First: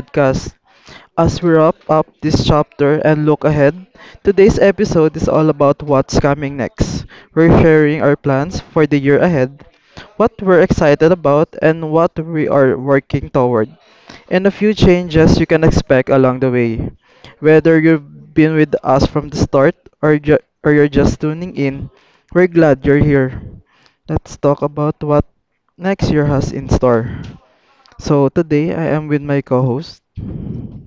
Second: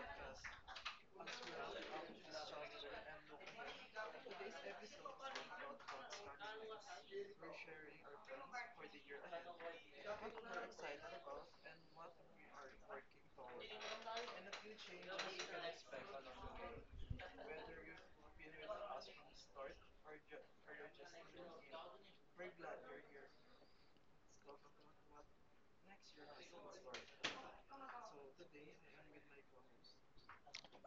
podcast. As we wrap up this chapter and look ahead, today's episode is all about what's coming next. We're sharing our plans for the year ahead, what we're excited about, and what we are working toward and a few changes you can expect along the way. Whether you've been with us from the start or you're just tuning in, we're glad you're here. Let's talk about what next year has in store. So today I am with my co-host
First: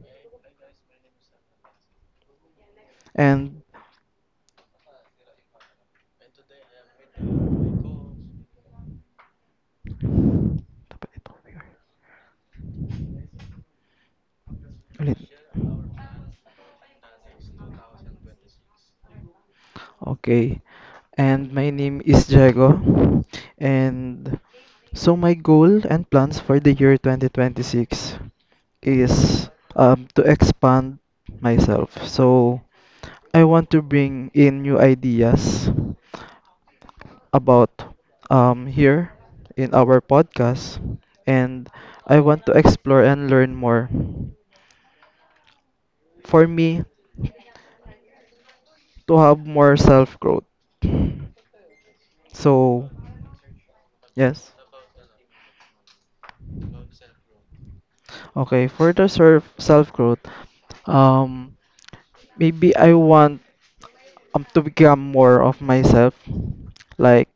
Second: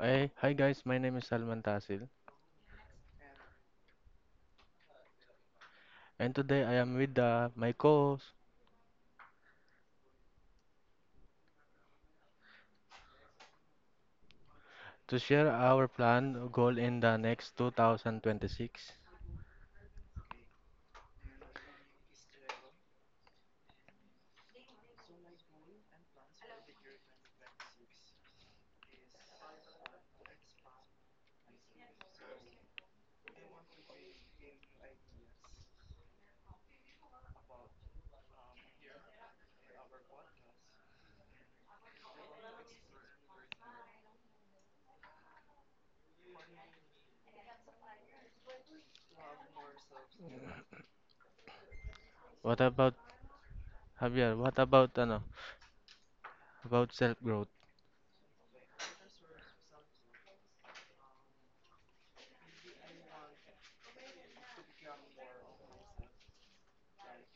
Hey, hi guys, my name is Salman Tasil, and and today I am with my co-host to Ulit. share our plan goal in the next 2026. Okay, and my name is Diego, and so my goal and plans for the year 2026 is to expand myself. So I want to bring in new ideas about here in our podcast, and I want to explore and learn more. For me, to have more self growth. What So about Javier? yes. What about ano, about self-growth? Okay, for the self growth, um, maybe I want to become more of myself. Like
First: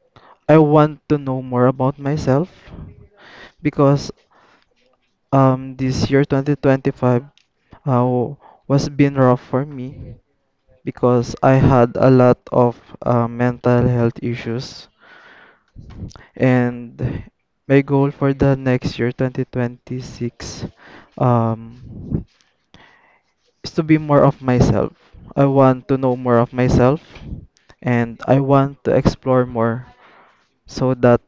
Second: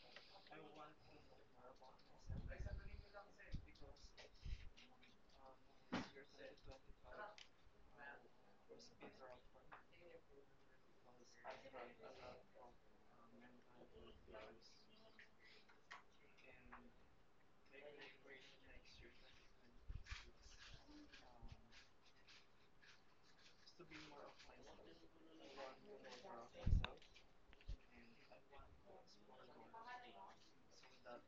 I want to know more about myself because this year 2025 uh, was been rough for me because I had a lot of mental health issues and my goal for the next year 2026 um is to be more of myself. I want to know more of myself and I want to explore more so that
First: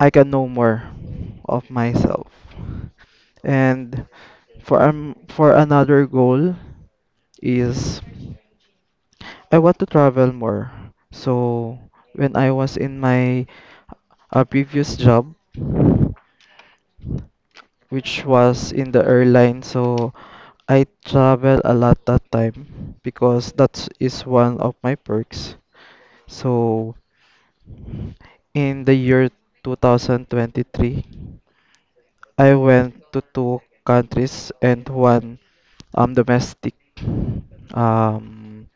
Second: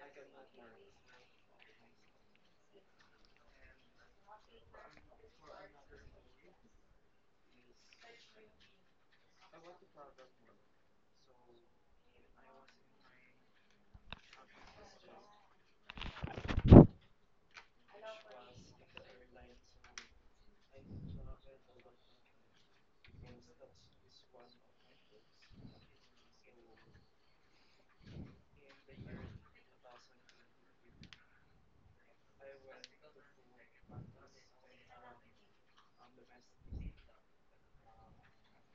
I can know more of myself. And for another goal is I want to travel more. So when I was in my previous job, which was in the airline. So I travel a lot that time because that is one of my perks. So in the year 2023, I went to two countries and one domestic um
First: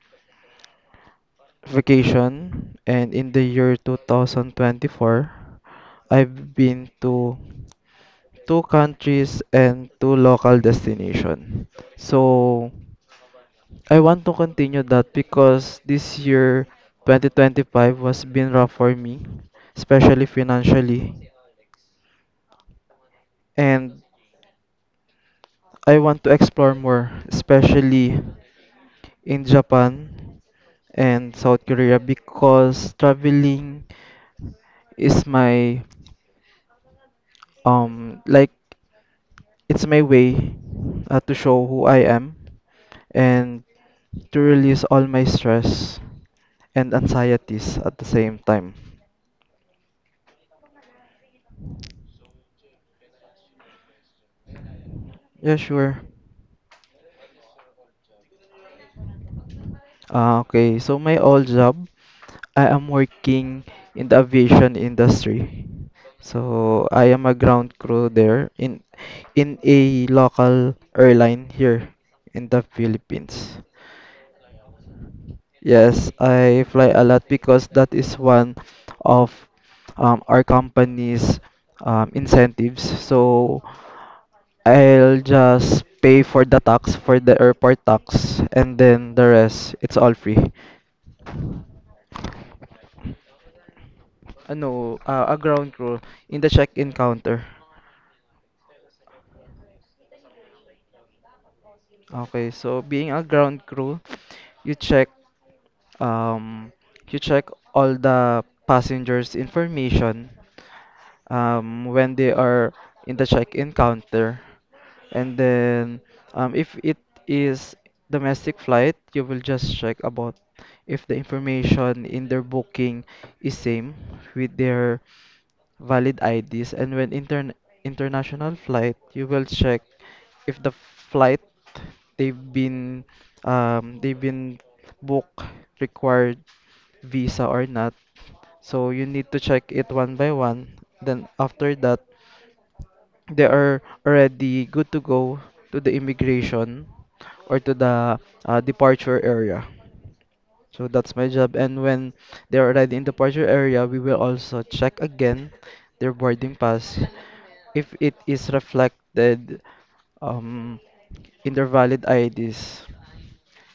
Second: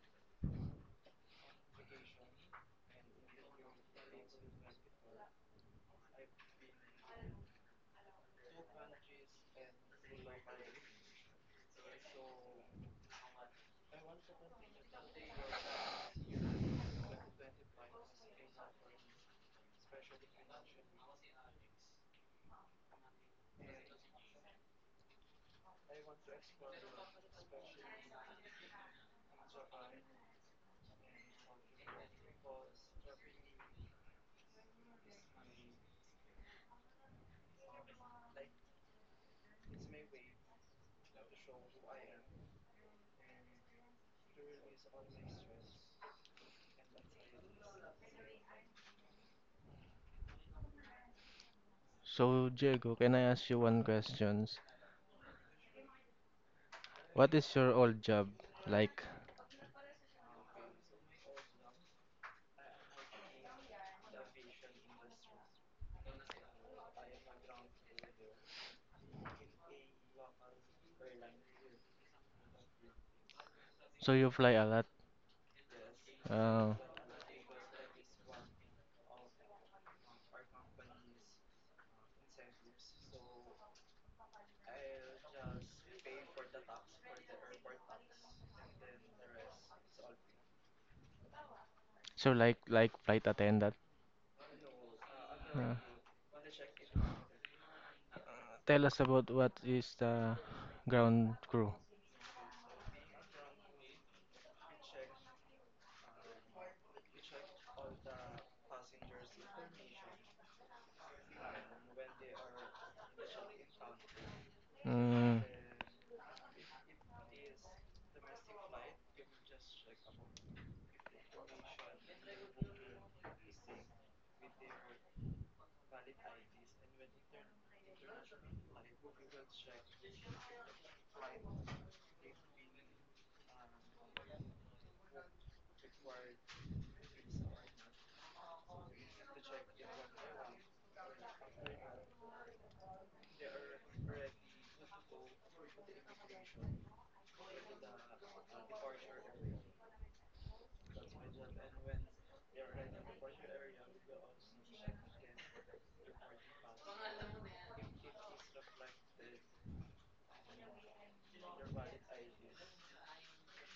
vacation and in the year 2024 I've been to two countries and two local destination. So I want to continue that because this year 2025 was been rough for me, especially financially, and I want to explore more, especially in Japan and South Korea because traveling is my Um, like it's my way to show who I am and to release all my stress and anxieties at the same time. So Diego, can I ask you one questions? Yeah, sure. What is your old job like? Okay, so my old job, I am working in the aviation industry. So I am a ground crew there in a local airline here in the Philippines. So you fly a lot. Yes, I Uh, fly a lot because that is one of our company's incentives. So I'll just pay for the tax for the airport tax and then the rest it's all free. so like flight attendant. No, a ground Uh, crew in the check-in counter. Tell us about what is the ground crew. Okay, so being a ground crew, you check um you check all the passengers information when they are in the check-in counter. And Mm, then if it is domestic flight, you will just check about if the information in their booking is same with their valid IDs, and when international flight, you will check if the flight they've been they've been booked required visa or not. So you need to check it one by one. Then after that, they are already good to go to the immigration or to the departure area. So that's my job. And when they're already in departure area, we will also check again their boarding pass if it is reflected um, in their valid IDs.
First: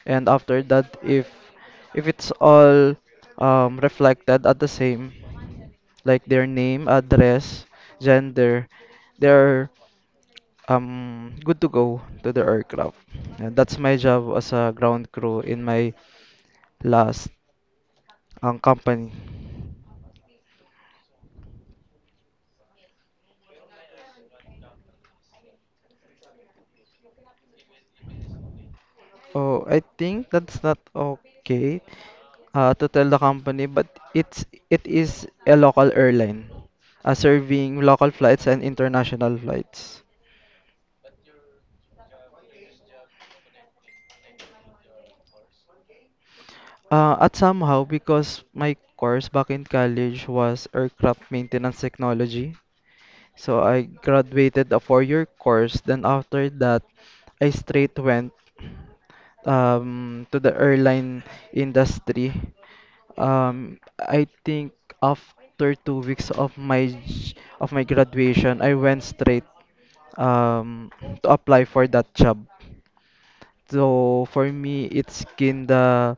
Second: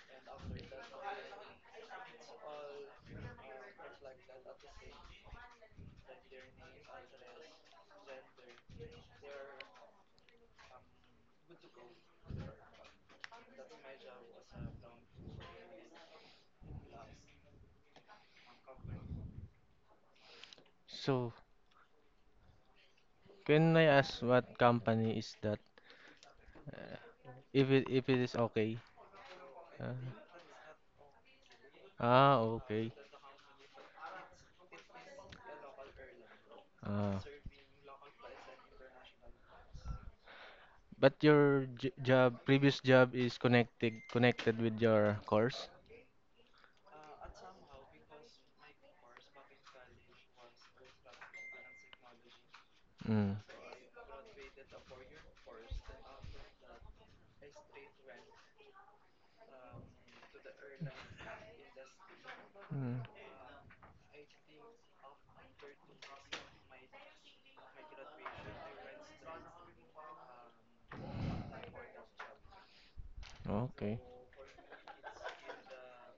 And after that, if it's all reflected at the same, like their name, address, gender, they're good to go to the aircraft. And that's my job as a ground crew in my last company. so can I ask what company is that? If it is okay. Oh, I Uh, think that's not okay ah, to okay. tell the company, but it is a local airline Ah. serving local flights and international flights. But your j job, previous job is connected with your course? At somehow, because my course back in college was aircraft maintenance technology. Mm. So I graduated a four-year course. Then after that, I straight went to the airline industry. Mm. I think after two weeks of my of my graduation, I went straight um, to apply for that job. Okay. So for me, it's kinda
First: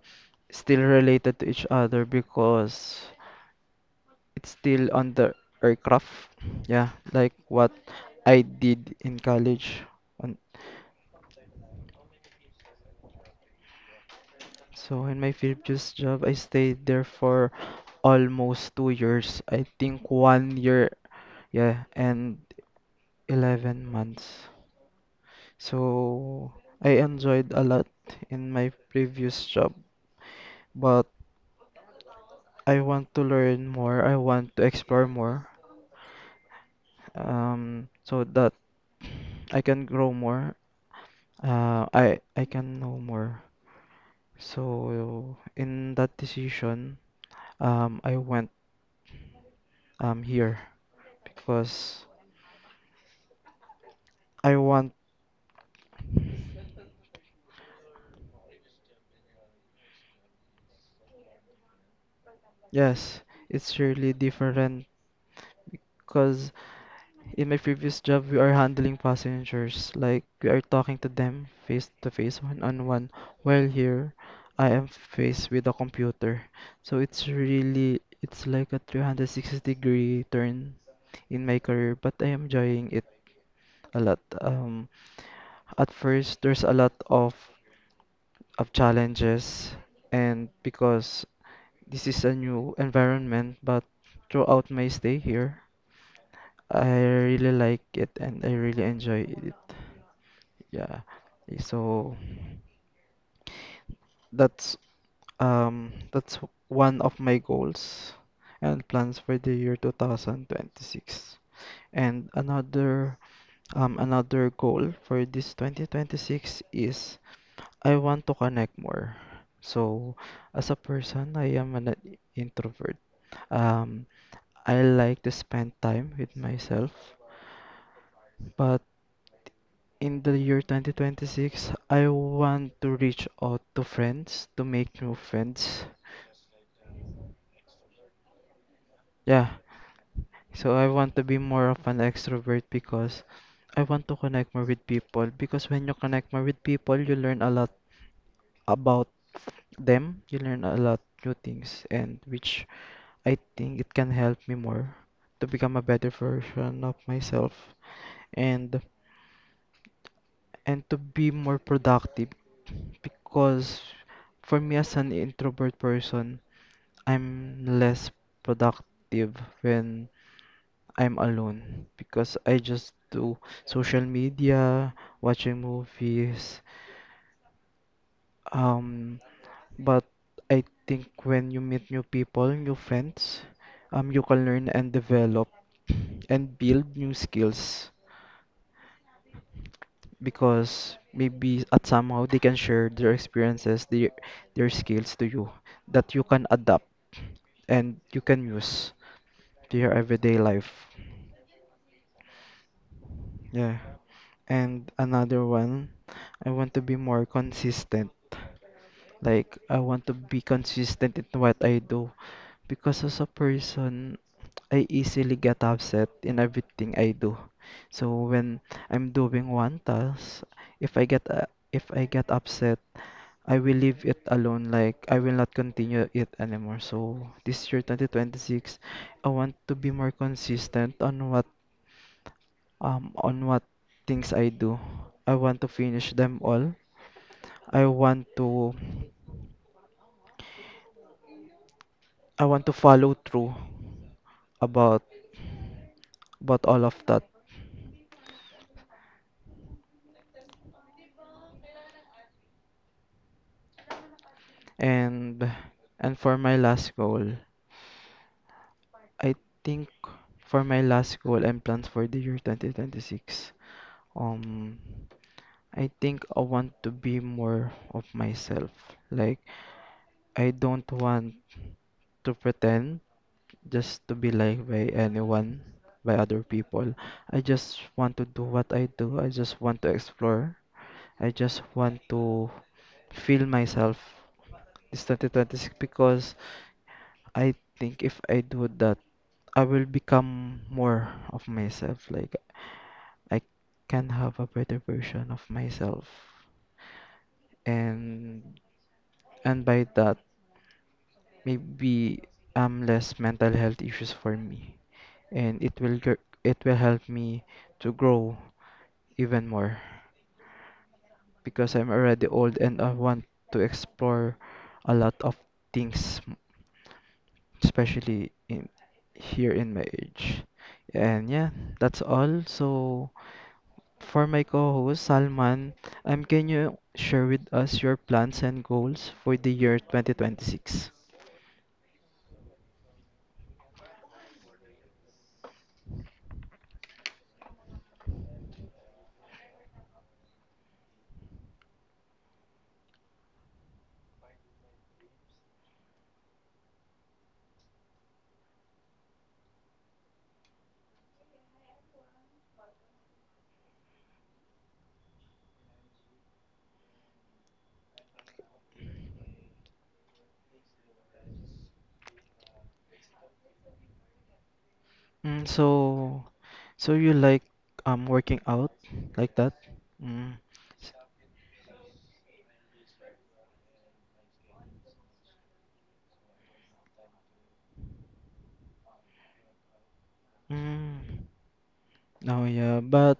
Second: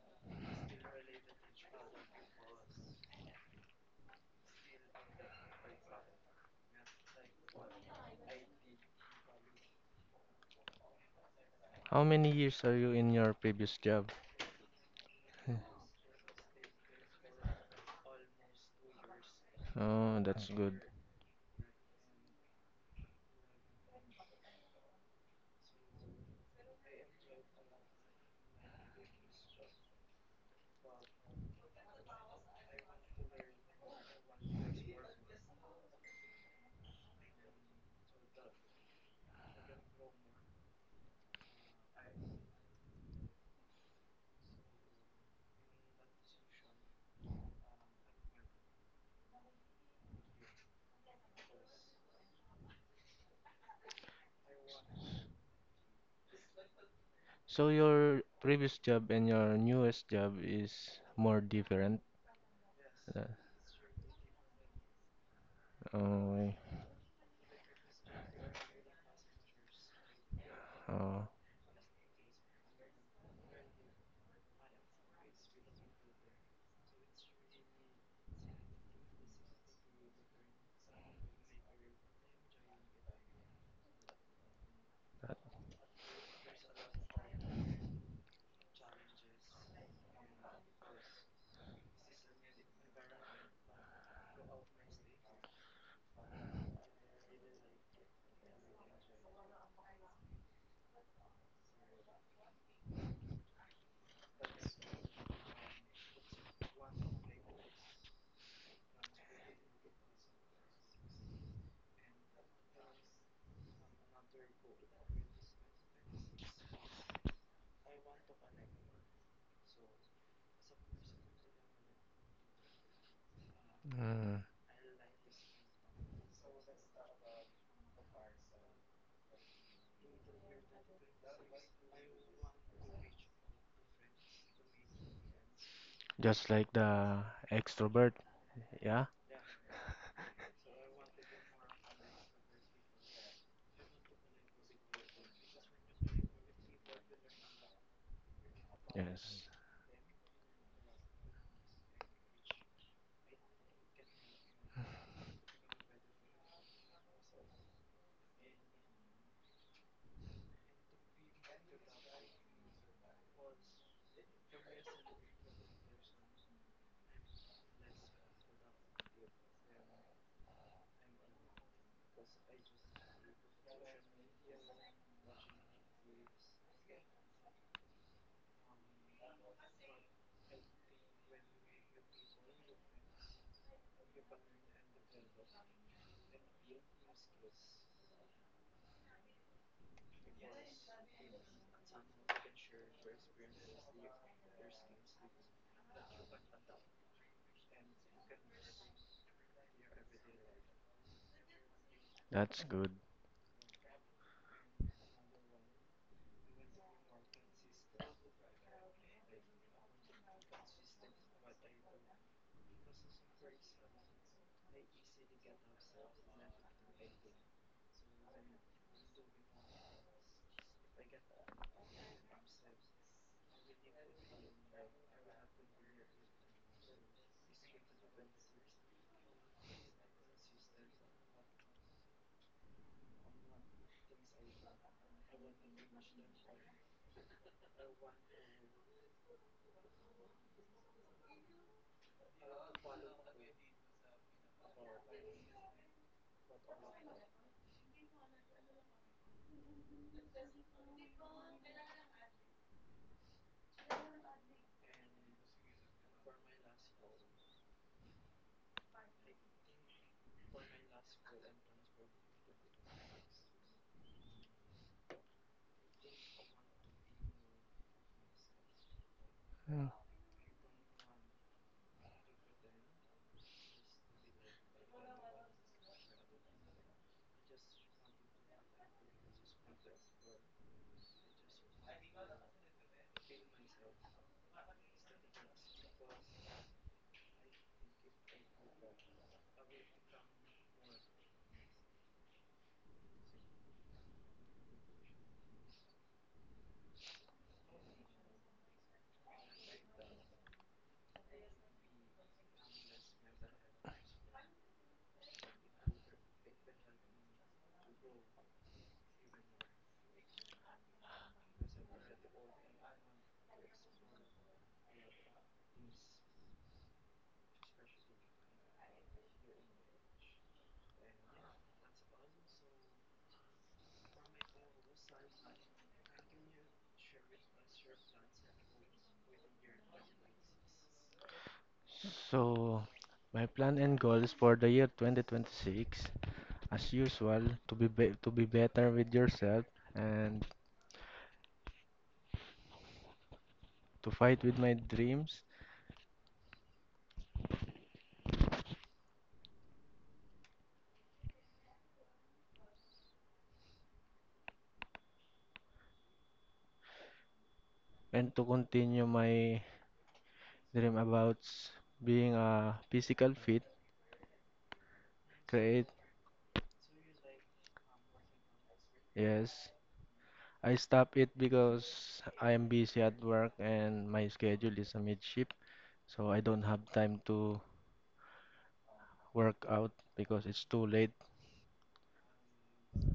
still related to each other because it's still on the aircraft. Yeah, like what I did in college. On How many years are you in your previous job? so in my previous job, I stayed there for almost two years. I think Oh, that's one good. year, yeah, and 11 months. So I enjoyed a lot in my previous job, but I want to learn more. I want to explore more, so that I can grow more. I can know more. So in that decision, I went here because I want. So your previous job and your newest job is more different. Uh, Yes, it's really different. Because oh, in my previous job, we are handling passengers. Like, we are talking to oh, them face to face, one on one. While here, I am faced with a computer. So it's really, it's like a 360 degree turn in my career, but I am enjoying it a lot. That, At first, there's a lot of challenges, and because this is a new environment, but throughout my stay here, I really like it and I really enjoy it. Yeah. So that's that's one of my goals and plans for the year 2026. And another another goal for this 2026 is I want to connect more. So as a person, I am an introvert. Um, mm. I like to spend time with myself, but in the year 2026, I want to reach out to friends, to make new friends. Just like the extrovert, yeah? Yeah. So I want to be more of an extrovert because I want to connect more with people. Because when you connect more with people, you learn a lot about Yes, them. You learn a lot new things, and which I think it can help me more to become a better version of myself and and to be more productive because for me as an introvert person, I'm less productive when I'm alone because I just do social media, watching movies, um, but I think when you meet new people, new friends, you can learn and develop and build new skills. Because maybe at somehow they can share their experiences, their skills to you that you can adapt and you can use to your everyday life. that's good. Yeah. And another one, I want to be more consistent. Like, I want to be consistent in what I do because as a person, I easily get upset in everything I do. So when I'm doing one task, if I get upset, I will leave it alone. Like I will not continue it anymore. So this year, 2026, I want to be more consistent on what things I do. I want to finish them all. I want to. I want to follow through about about all of that. And and for my last goal, I think for my last goal and plans for the year 2026, um I think I want to be more of myself. Like Yeah. I don't want to pretend just to be liked by anyone, by other people. I just want to do what I do. I just want to feel myself this 2026 because I think if I do that, I will become more of myself. Like I can have a better version of myself, and and by that, maybe less mental health issues for me, and it will it will help me to grow even more. Because I'm already old and I want to explore a lot of things, especially in here in my age. And yeah, that's all. So for my co-host Salman, can you share with us your plans and goals for the year 2026? So, my plan and goals for the year 2026, as usual, to be better with yourself and to fight with my dreams and to continue my dream about being a physical fit, Mm, create, so, so you like working out like that? yes. Mm, I s- stop it because I am busy at work and my schedule is a mid-shift, so I don't have time to work out because it's too late. mm. Oh yeah,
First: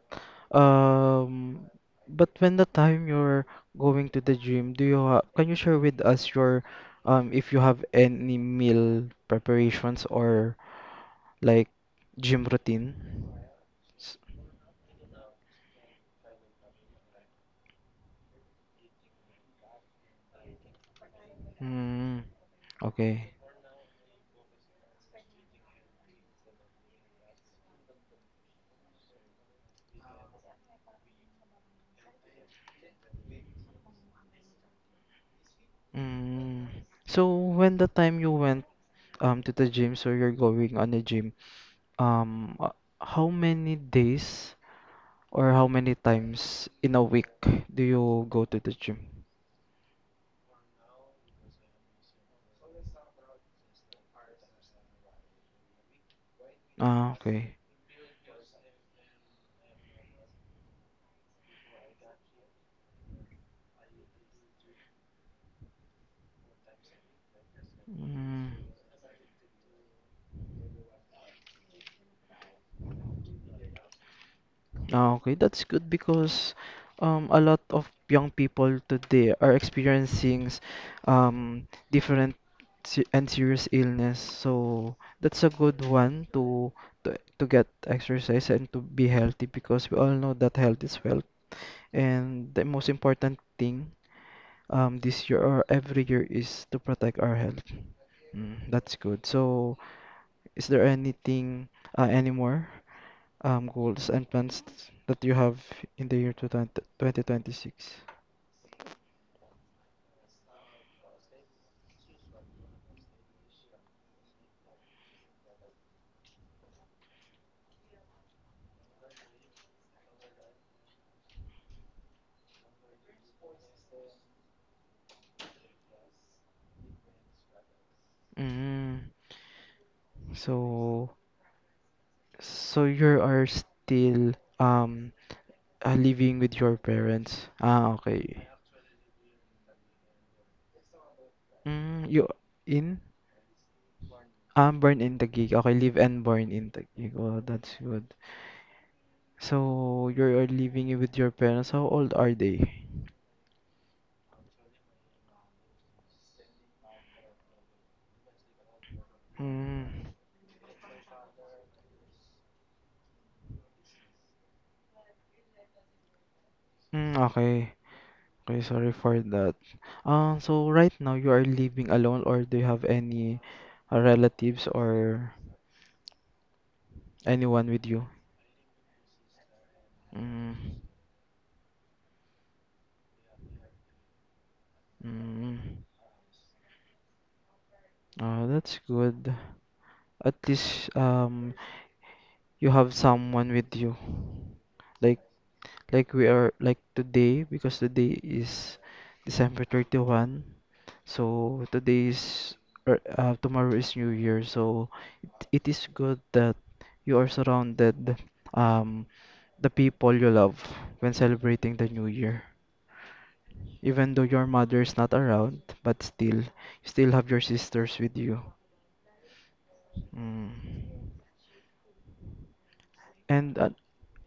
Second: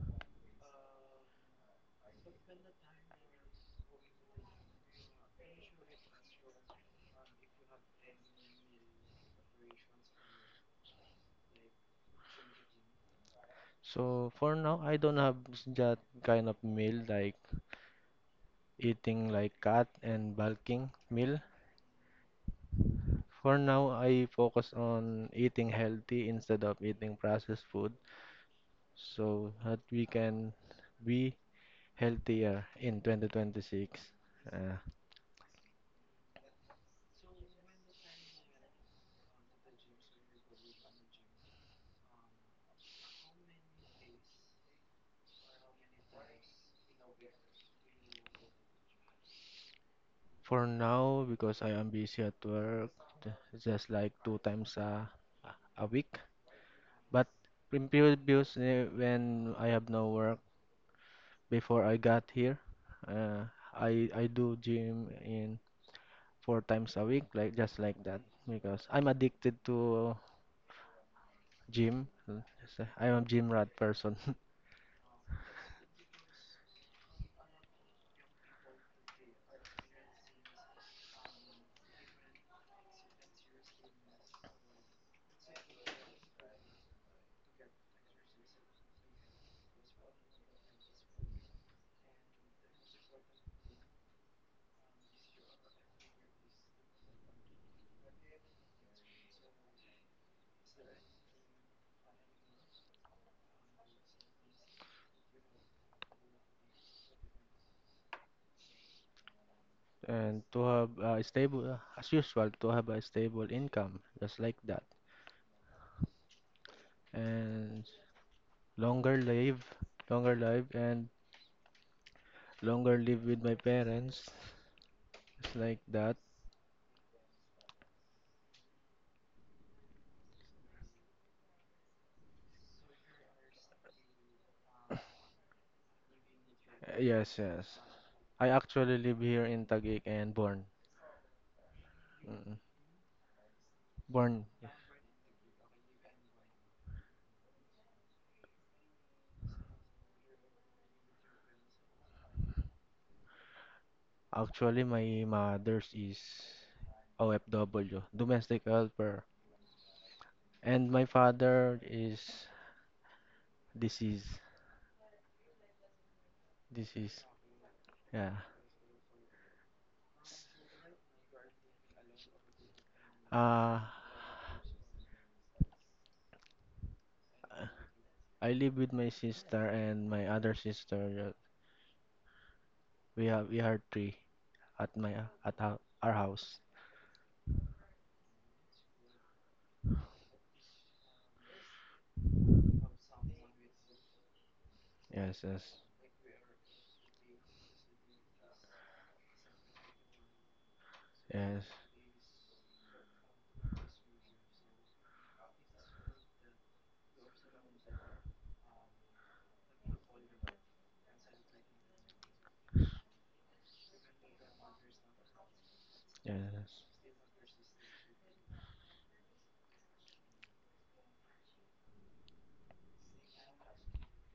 um, but when the time you're going to the gym, do you ha can you share with us your if you have any meal preparations or like gym routine? S- So for now, I don't have that kind of meal like eating like cat and bulking meal. Mm, okay. For now, I focus on eating healthy instead of eating processed food so that we can be healthier in 2026. Uh, Mm. So when the time you went to the gym, so you're going on the gym, um, uh, how many days? Or how many times in a week do you go to the gym? for now, because I am busy at work, just like two times a week. Ah, But okay. in previous, when I have no work, before I got here. Uh, I do gym in four times a week, like just like that, Mm. because I'm addicted to gym. I'm a gym rat person, Ah, okay, that's good because a lot of young people today are experiencing different se- and serious illness. So that's a good one to get exercise and to be healthy because we all know that health is wealth. And the most important thing this year or every year is to protect our health. Mm, that's good. So, is there anything, any more goals and plans that you have in the year 2020 2026? and to have a stable, as usual, to have a stable income, just like that, and longer live, longer live, and longer live with my parents, just like that. Mm, so, so you are still um living with your Yes, parents. yes. Ah, I okay. actually live here in Taguig and born. Mm, you Mm, in born. Born in Taguig. Okay, live and born in Taguig. Oh, that's good. So, you are living with your parents. How old are they? Actually, my mother's is OFW, domestic helper, Mm, and my father is deceased. Deceased. mm, okay. Yeah. Okay, sorry for that. S- So right now you are living alone, or do you have any Uh, relatives or anyone with you? I live with my sister and my other Mm, sister. We are three at my at mm, our house. oh, that's good. At least you have someone with you. Like Yes, yes, Like we are like today, because today is December 31. yes, So today is or, tomorrow is New Year. So it is good that you are surrounded um the people you love when celebrating the New Year. Even though your mother is not around, but still yes. you still have your sisters with you. Mm. And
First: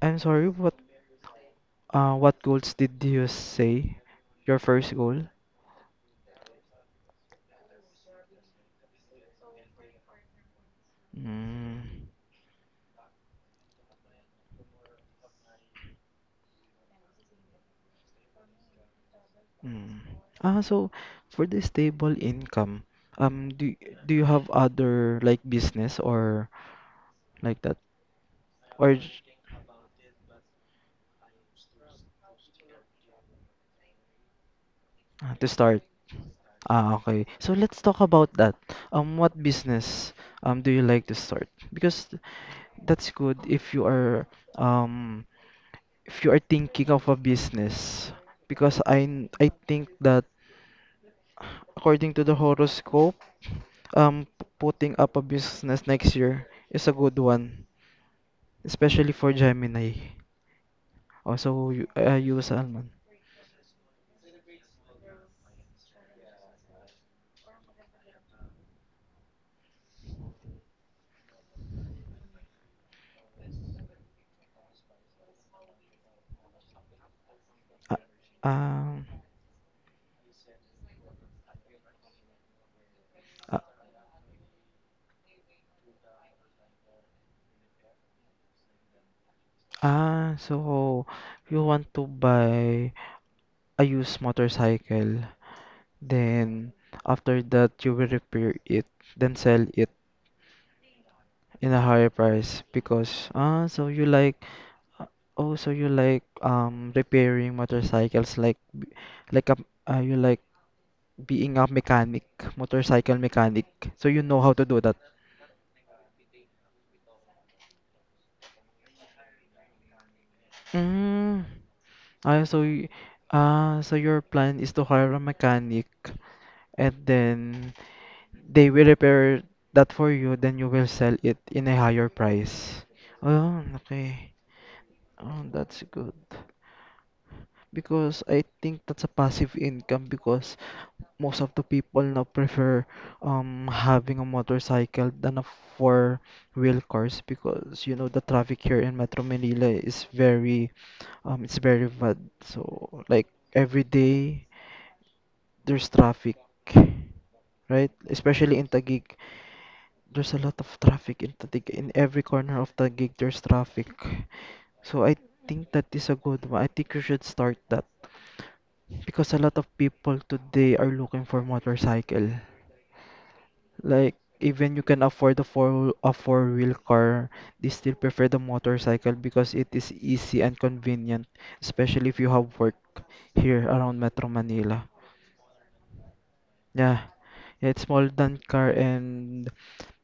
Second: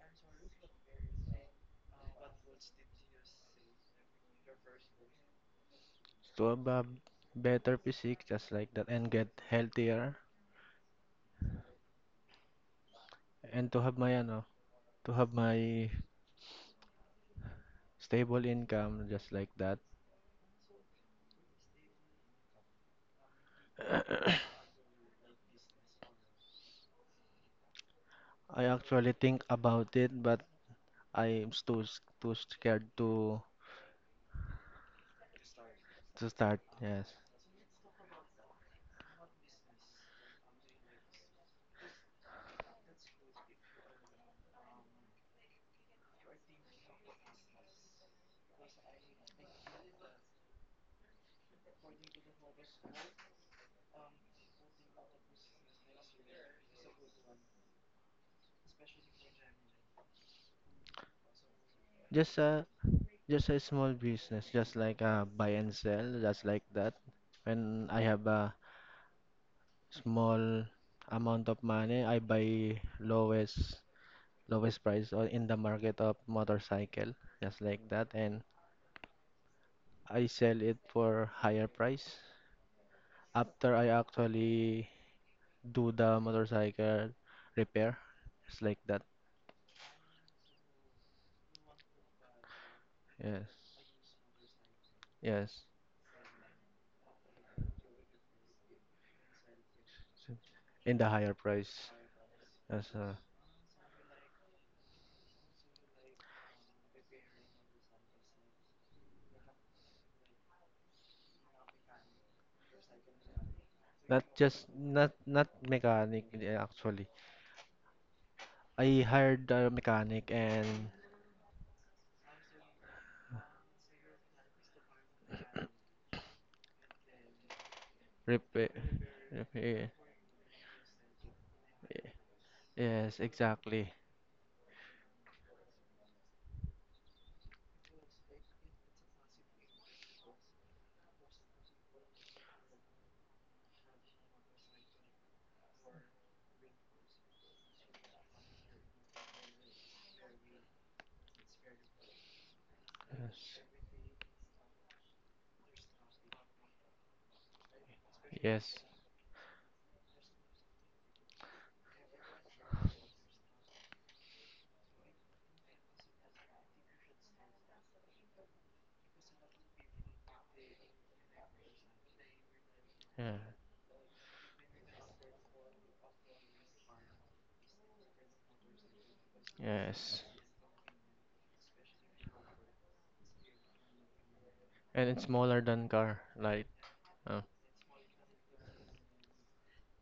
I'm sorry, what goals did you say? Your first goal? To have a better physique, just like that, and get healthier, Mm, and to have my stable income, just like that. mm. Ah, so for the stable income, do you have other like business or like that, I or actually j- think about it, but I'm too scared ah, to start? to start. Ah, Yes, okay. So let's talk about that. What business do you like to start? Because that's good um if you are thinking of a business. Because I think that. According to the horoscope, putting up a business next year is a good one, especially for Gemini. Also, you, just you Salman. A small business, just like a buy and sell, just like that. When I have a small amount of money, I buy lowest price or in the market of motorcycle, just like Uh, that, and um, I sell it for higher price uh, after I actually do the motorcycle repair, just like that. ah, so you want to buy a Yes, used motorcycle, yes. then after that you will repair it, then sell it So, in the higher in a price, higher price as a because ah, so you like Uh, oh, so you like repairing motorcycles like a you like being a mechanic, motorcycle mechanic. So you not know how just to do that. Not mechanic actually. I hired a mechanic and Mm. Ah, so y- ah, so your plan is to hire a mechanic and then they repair, will repair that repair. for you, then you will sell it in a higher price. Yes, Oh, exactly. okay. Oh, that's good. Because I think that's a passive income because most of the people now prefer having a motorcycle than a four-wheel cars, because you know the traffic here in Metro Manila is very it's very bad. So like Yes, every day there's traffic, right? Especially in yes, Taguig, there's a lot of traffic in Taguig. In every corner of Taguig there's traffic. So I think that is a good one. I think you should start that because a lot of people today are looking for motorcycle. yeah, Like even you can afford a four-wheel car, they still prefer the motorcycle because it is yes. easy and convenient, especially if you have work here around Metro Manila. And it's smaller than car, like Yeah, uh, it's smaller than car and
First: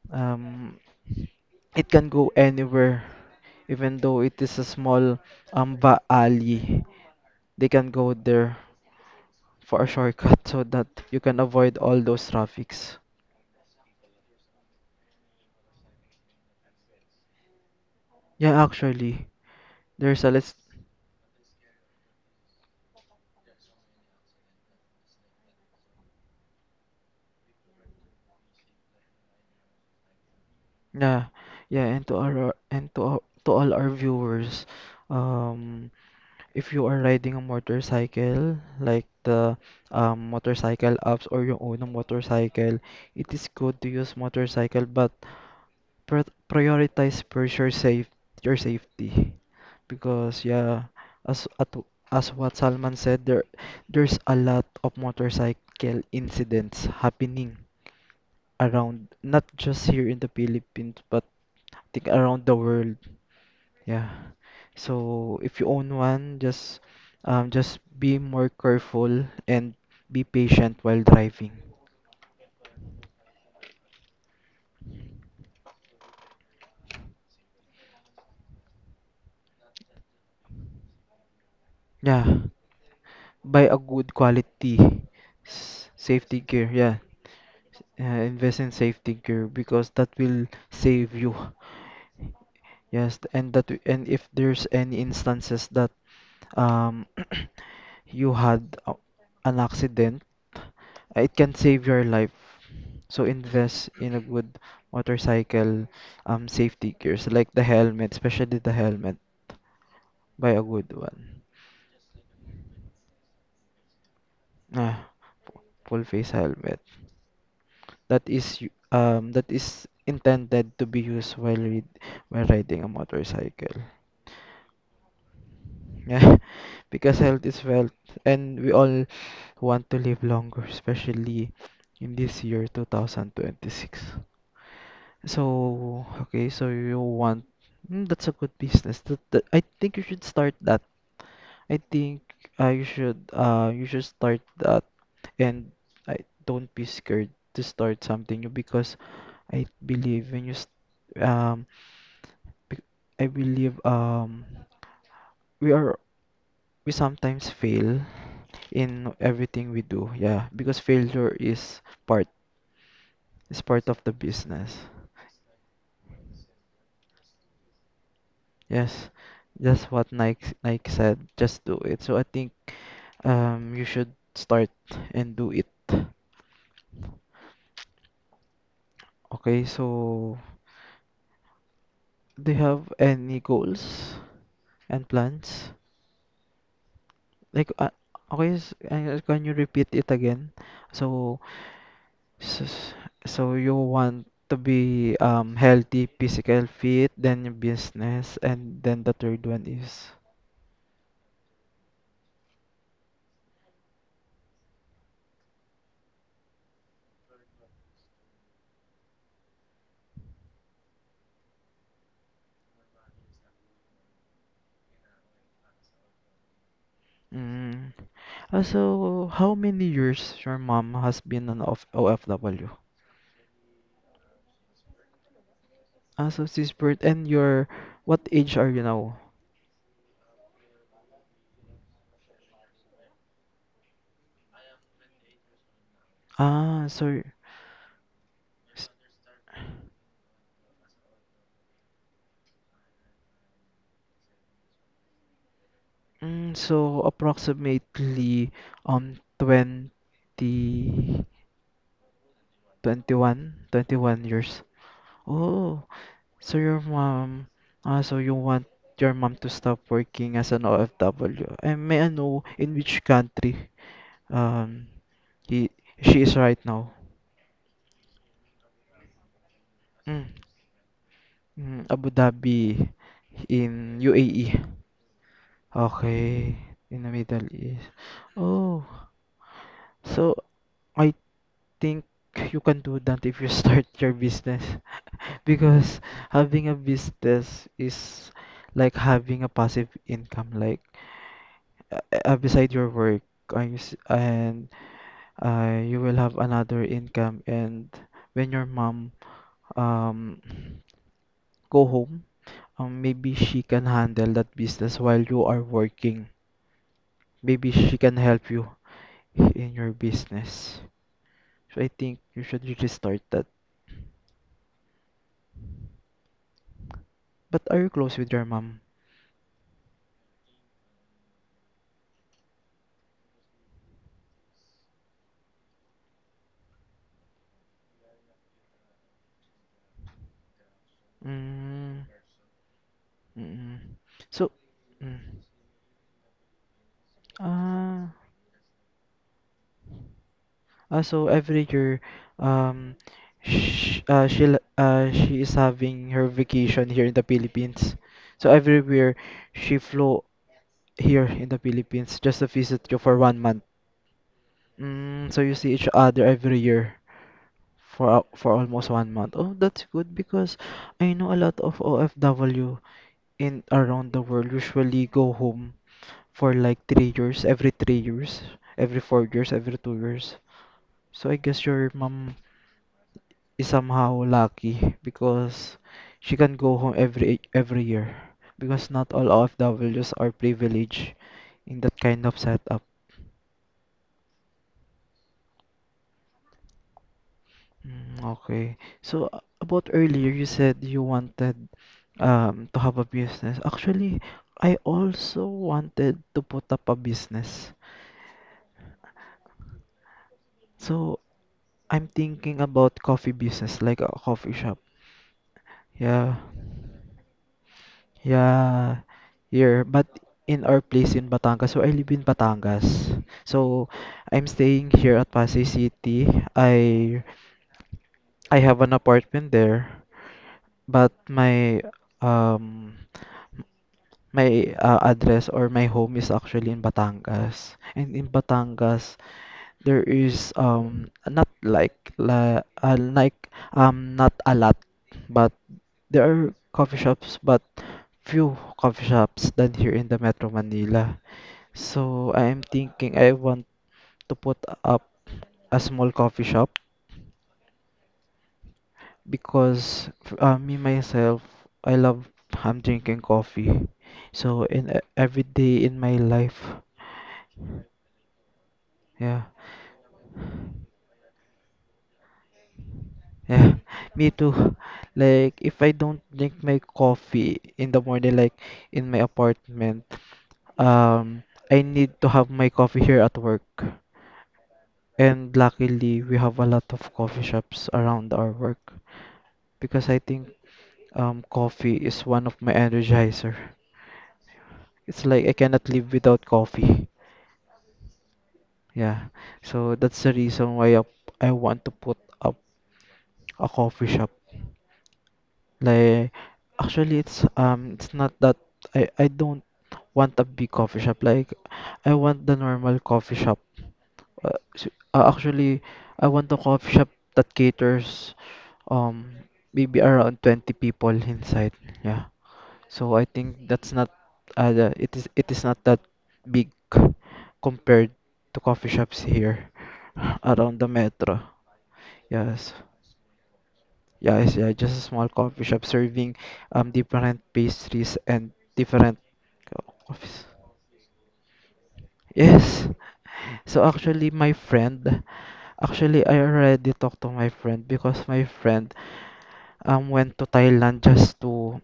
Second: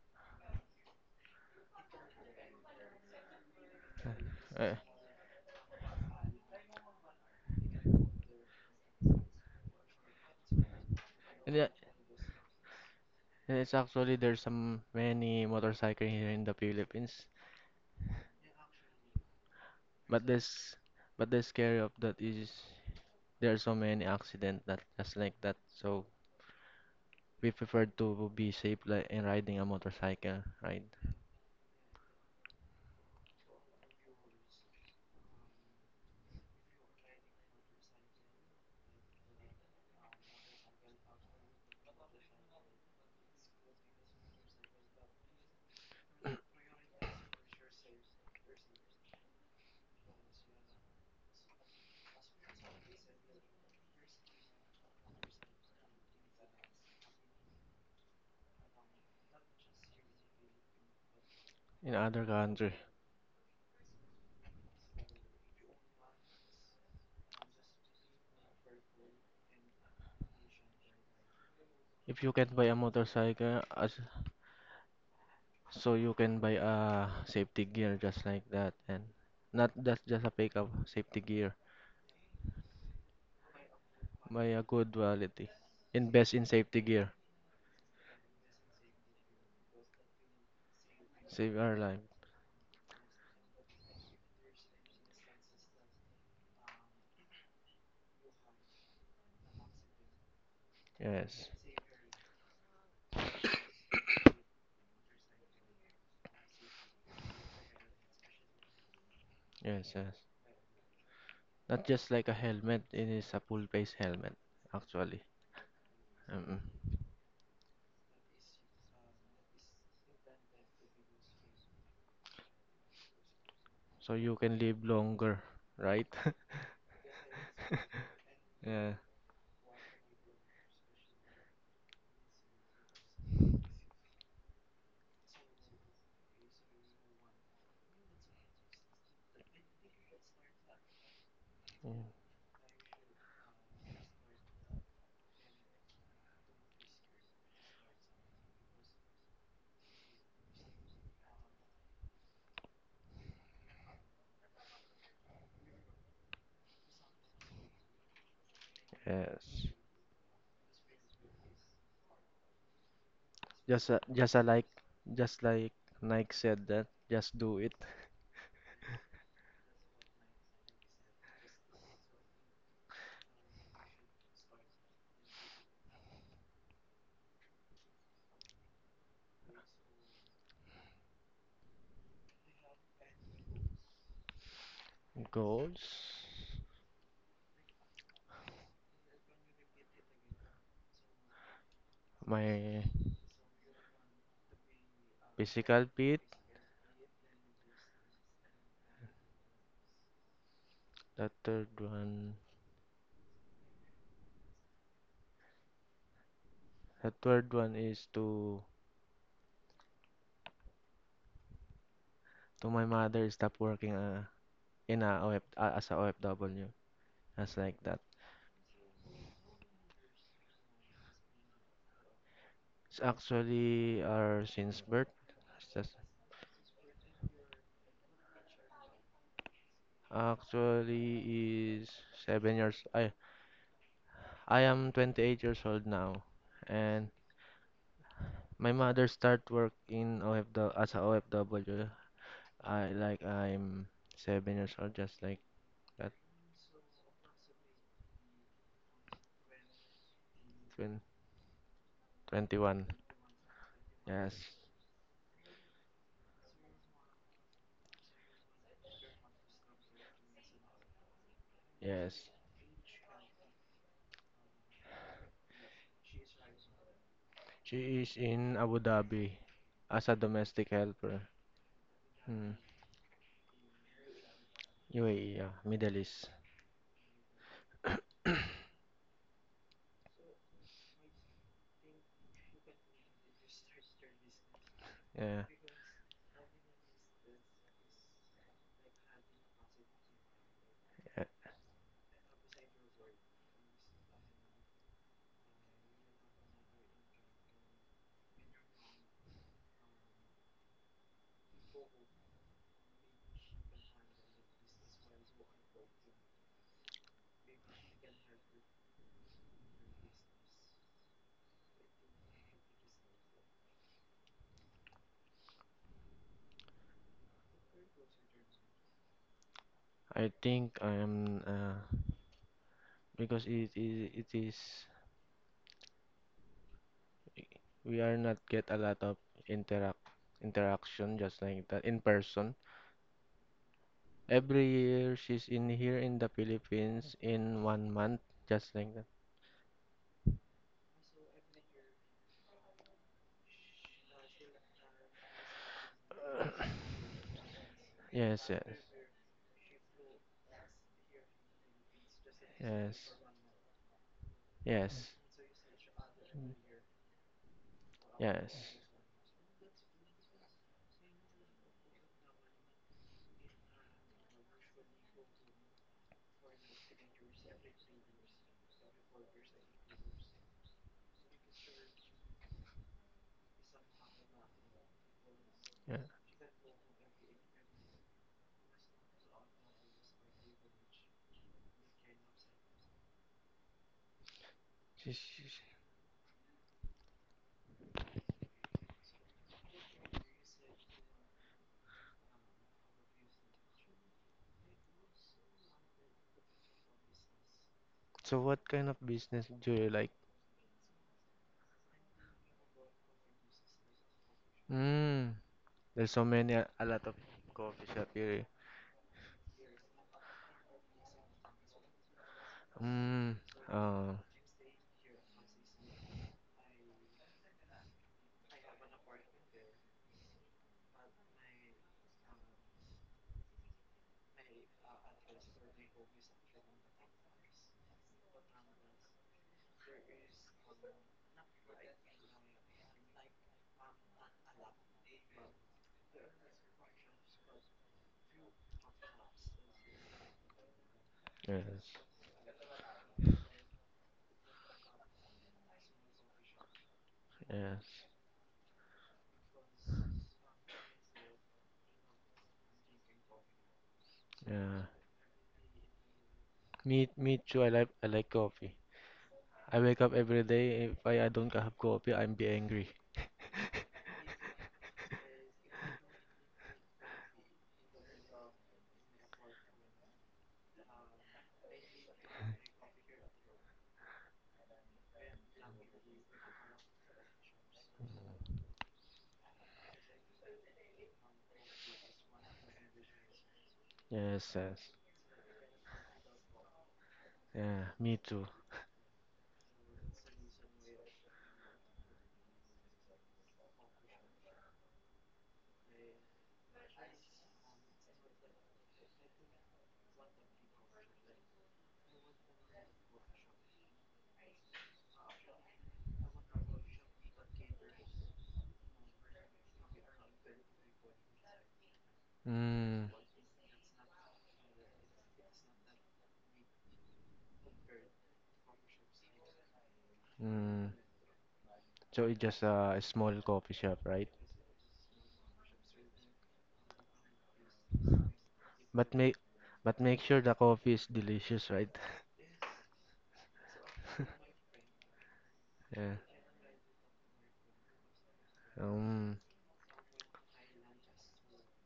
um it can go anywhere, even though it is a uh, small um alley. They can go there for a shortcut so that you can and yeah, avoid all those traffics. and it's actually there's some many motorcycle here in the Philippines, Yeah, actually, there's but a lot. this but the scary of that is. There are so many accidents that just like that. So we prefer to be safe like in riding a motorcycle, right? Yeah, yeah, and to our, to all our viewers, um, if you are riding a motorcycle, like the motorcycle apps or your own motorcycle, it is good to use motorcycle, but pr prioritize first your safe your safety, because yeah, as at, as what Salman said, there's a lot of motorcycle incidents happening around, not just here in the Philippines but I In think other around the country, world. Yeah. So if you own one, just be more careful and be patient while driving. if you can buy a motorcycle, as so you can buy a safety gear just like that, and not just a fake of safety gear. Yeah. Buy a good Buy a quality good quality. Invest safety in gear. safety Yeah. gear. Invest in safety gear because that will save you. Save our life. Yes, and that, and if there's any instances that um, you had an accident, it Yes, can save your life. So invest in a good motorcycle safety gears, like the helmet, especially the helmet. yes, yes. Buy a good one. Not just like a helmet. It is a full face helmet, Ah, actually. full face mm helmet. That is that is intended to be used while riding a motorcycle. So you can live longer, right? Yeah, because health is wealth, and we Yeah. all want to live longer, especially in this year 2026. So, okay, so you want mm, that's a good business. I think you should start that. I Mm, think you should start that, and I don't be scared to start something new because I believe when you st um bec- I believe we are we sometimes fail in yes. everything we do. Yeah, because failure part is part Just a- of the just a like business. just like Nike said that just do it. Yes, that's what Nike said. Just do it. So I think you should start and do it. Okay, so do you have any goals and plans? Goals. Like can you repeat it again? So So, My so you want to be physical healthy, fit. physical fit, then your business, and then the third one is The third one. The third one is to my mother stop working in a OF, as a OFW. As like mm. that. Ah, so how many years your mom has been an of OFW? It's actually our since birth. It's just- Ah, so since birth, and your what age are you now? Actually is 7 years. I am 28 years old now, Ah, and so my s- mother start work in OFW as a OFW. I'm 7 years old, just like that, mm, so approximately twen- 20 21. 21, twenty one Yes, years. Oh, so your mom, ah, so you want your mom to stop working as an OFW. And may I yes. know in which country um he she is right now? She is in Abu Dhabi as a Mm, domestic helper. mm, Abu Hmm. Dhabi in UAE. UAE, yeah, Middle East. Okay, in the Middle East. Oh, so I think you can do that if you start your business. Yeah, Because having a business is like having a passive income, like yeah. Beside your work, and you will have another income. And when your mom um go home, maybe she can handle that business while you are working. Maybe she can help you in your business. So I think you should really start that. But are you close with your mom? I think I'm because it is we are not get a lot of interact interaction just like that Mm, in person. mm, so. Every year Mm. she's in here in the Philippines in one Ah, month, just like that. ah, so every year, um, sh she is having her vacation here in the Philippines. Yes, So yes, every year, she flew here in the Philippines just to visit you yes, for 1 month. yes, Mm, so you see each other every year for yes. almost 1 month. Oh, that's good because I know a lot of OFW in around the world usually go home for like 3 years, every 4 years, every 2 years. So I guess your mom is somehow lucky because Yeah. she can go home every year because not all of OFWs are privileged in that kind of setup. She, she, she- Mm, okay. So about earlier, you said you wanted to have a business. Actually, I also wanted to put up a business. So what kind of business do you like? So I'm thinking about coffee business, like a coffee shop. Mm, there's so Yeah. many, a lot of coffee shop here. Yeah, here. But in our place in Batangas, so I live in Batangas. Mm, So oh, I'm staying here at Pasay City. I have an apartment there, but my um my address or my home is actually in Batangas. And in Batangas, there is not like la, like not a lot, but there are coffee shops, but few coffee shops than here in the Metro Manila, yes, so I am thinking I want to put up a small coffee shop yes, because me myself I love I'm drinking coffee so yeah. in every day in my life Me too. I like coffee. yeah. I wake up every day. If I don't have coffee, I'm be angry. Yeah, me too. Like, if I don't drink my coffee in the morning, like in my apartment, um, I need to have my coffee here at work. And luckily, we have a lot of coffee shops around our work, because I think coffee is one of my energizer. Yes, yes. It's like I cannot live without coffee. Yeah, me too. Yeah, so that's the reason why I want to put up a coffee shop. Like, actually, it's not that I don't want a big coffee shop. Like, I want the normal coffee shop. Actually, I want a coffee shop that caters um maybe around 20 people inside. Yeah. Mm, So I think that's not it is not that big compared to coffee shops here around mm. the metro. So it's just Yes. A small coffee shop, right? Yeah, it's yeah, just a small coffee shop serving different pastries and But different make but make sure coffees. the coffee is delicious, right? Yes. So Yeah. actually I already talked to my friend because my friend Um, went to Thailand just to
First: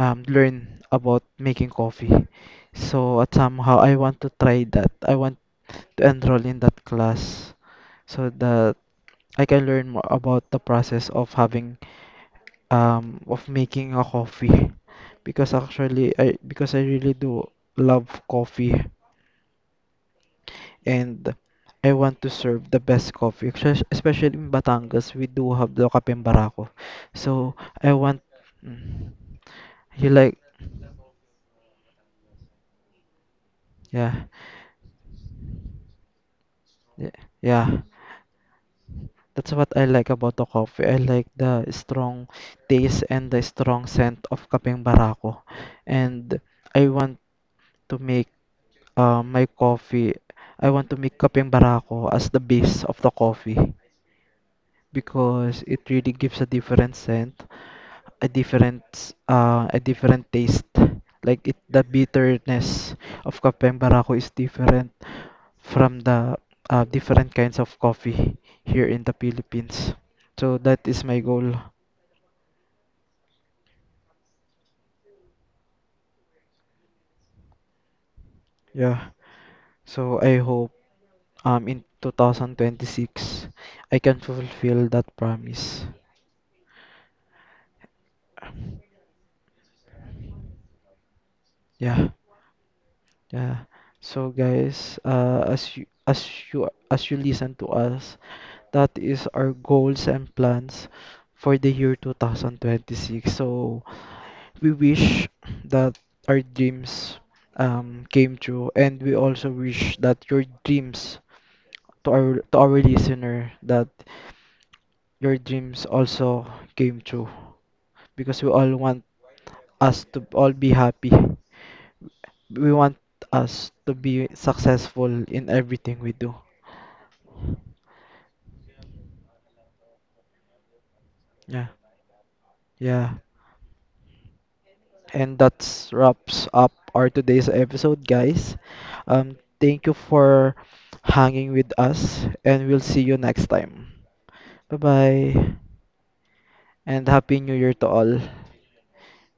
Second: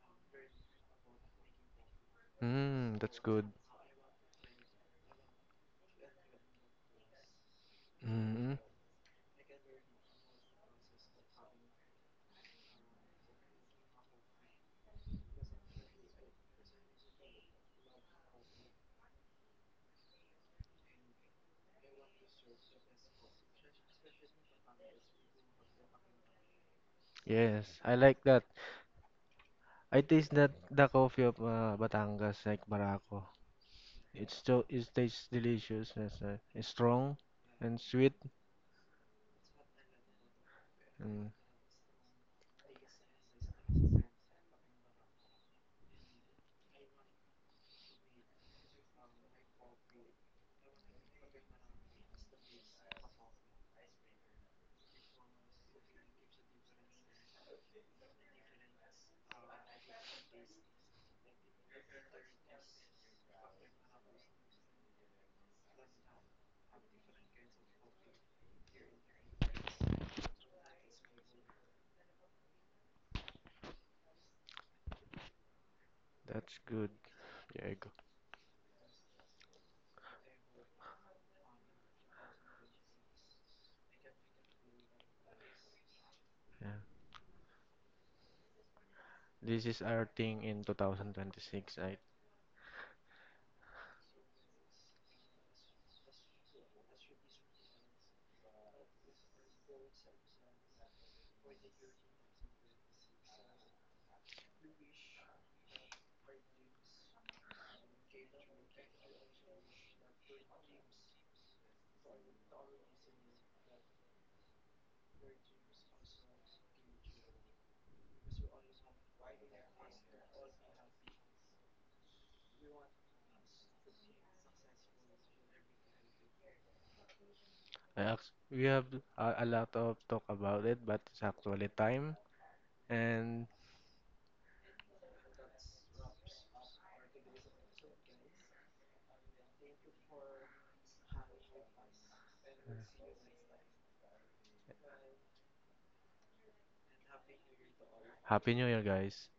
learn about making coffee. that's So at good. somehow I want to try that. I want to enroll in that class so Mm-hmm. that I can learn more about the process of having of making a coffee, because actually I because I really do love coffee, and I want to serve the best coffee especially in Batangas we do have the Kape Barako, so Yes, I I want like that. mm, I you taste like that the coffee of Batangas, like Barako. yeah It's so it tastes delicious. Yes, it's yeah strong yeah and sweet. that's what I like about the coffee, I like Mm, the strong taste and the strong scent of Kape Barako, and I want to make my coffee. I want to make kapeng barako as the base of the coffee because it really gives a different scent, a different taste. Like it, the bitterness of kapeng barako is different from the different kinds of coffee here in the Philippines. So that is my goal. that's good, Diego. Yeah. So I hope in 2026 I can fulfill that promise. Yeah. This is our thing in 2026, right? Yeah. Yeah. So guys, as you as you as you listen to us, that is our goals and plans for the year 2026. So we wish that our dreams came true, and we also wish that your dreams to our listener that your dreams also came true, because we all want us to all be happy. We want us to be successful in everything we do. We have a lot of talk about it, but it's Yeah. actually time. Yeah. And And that's wraps up our today's episode, guys. Um, thank you for hanging with us, and we'll see you next time. Bye bye, and Happy New Year to all. Happy New Year, guys.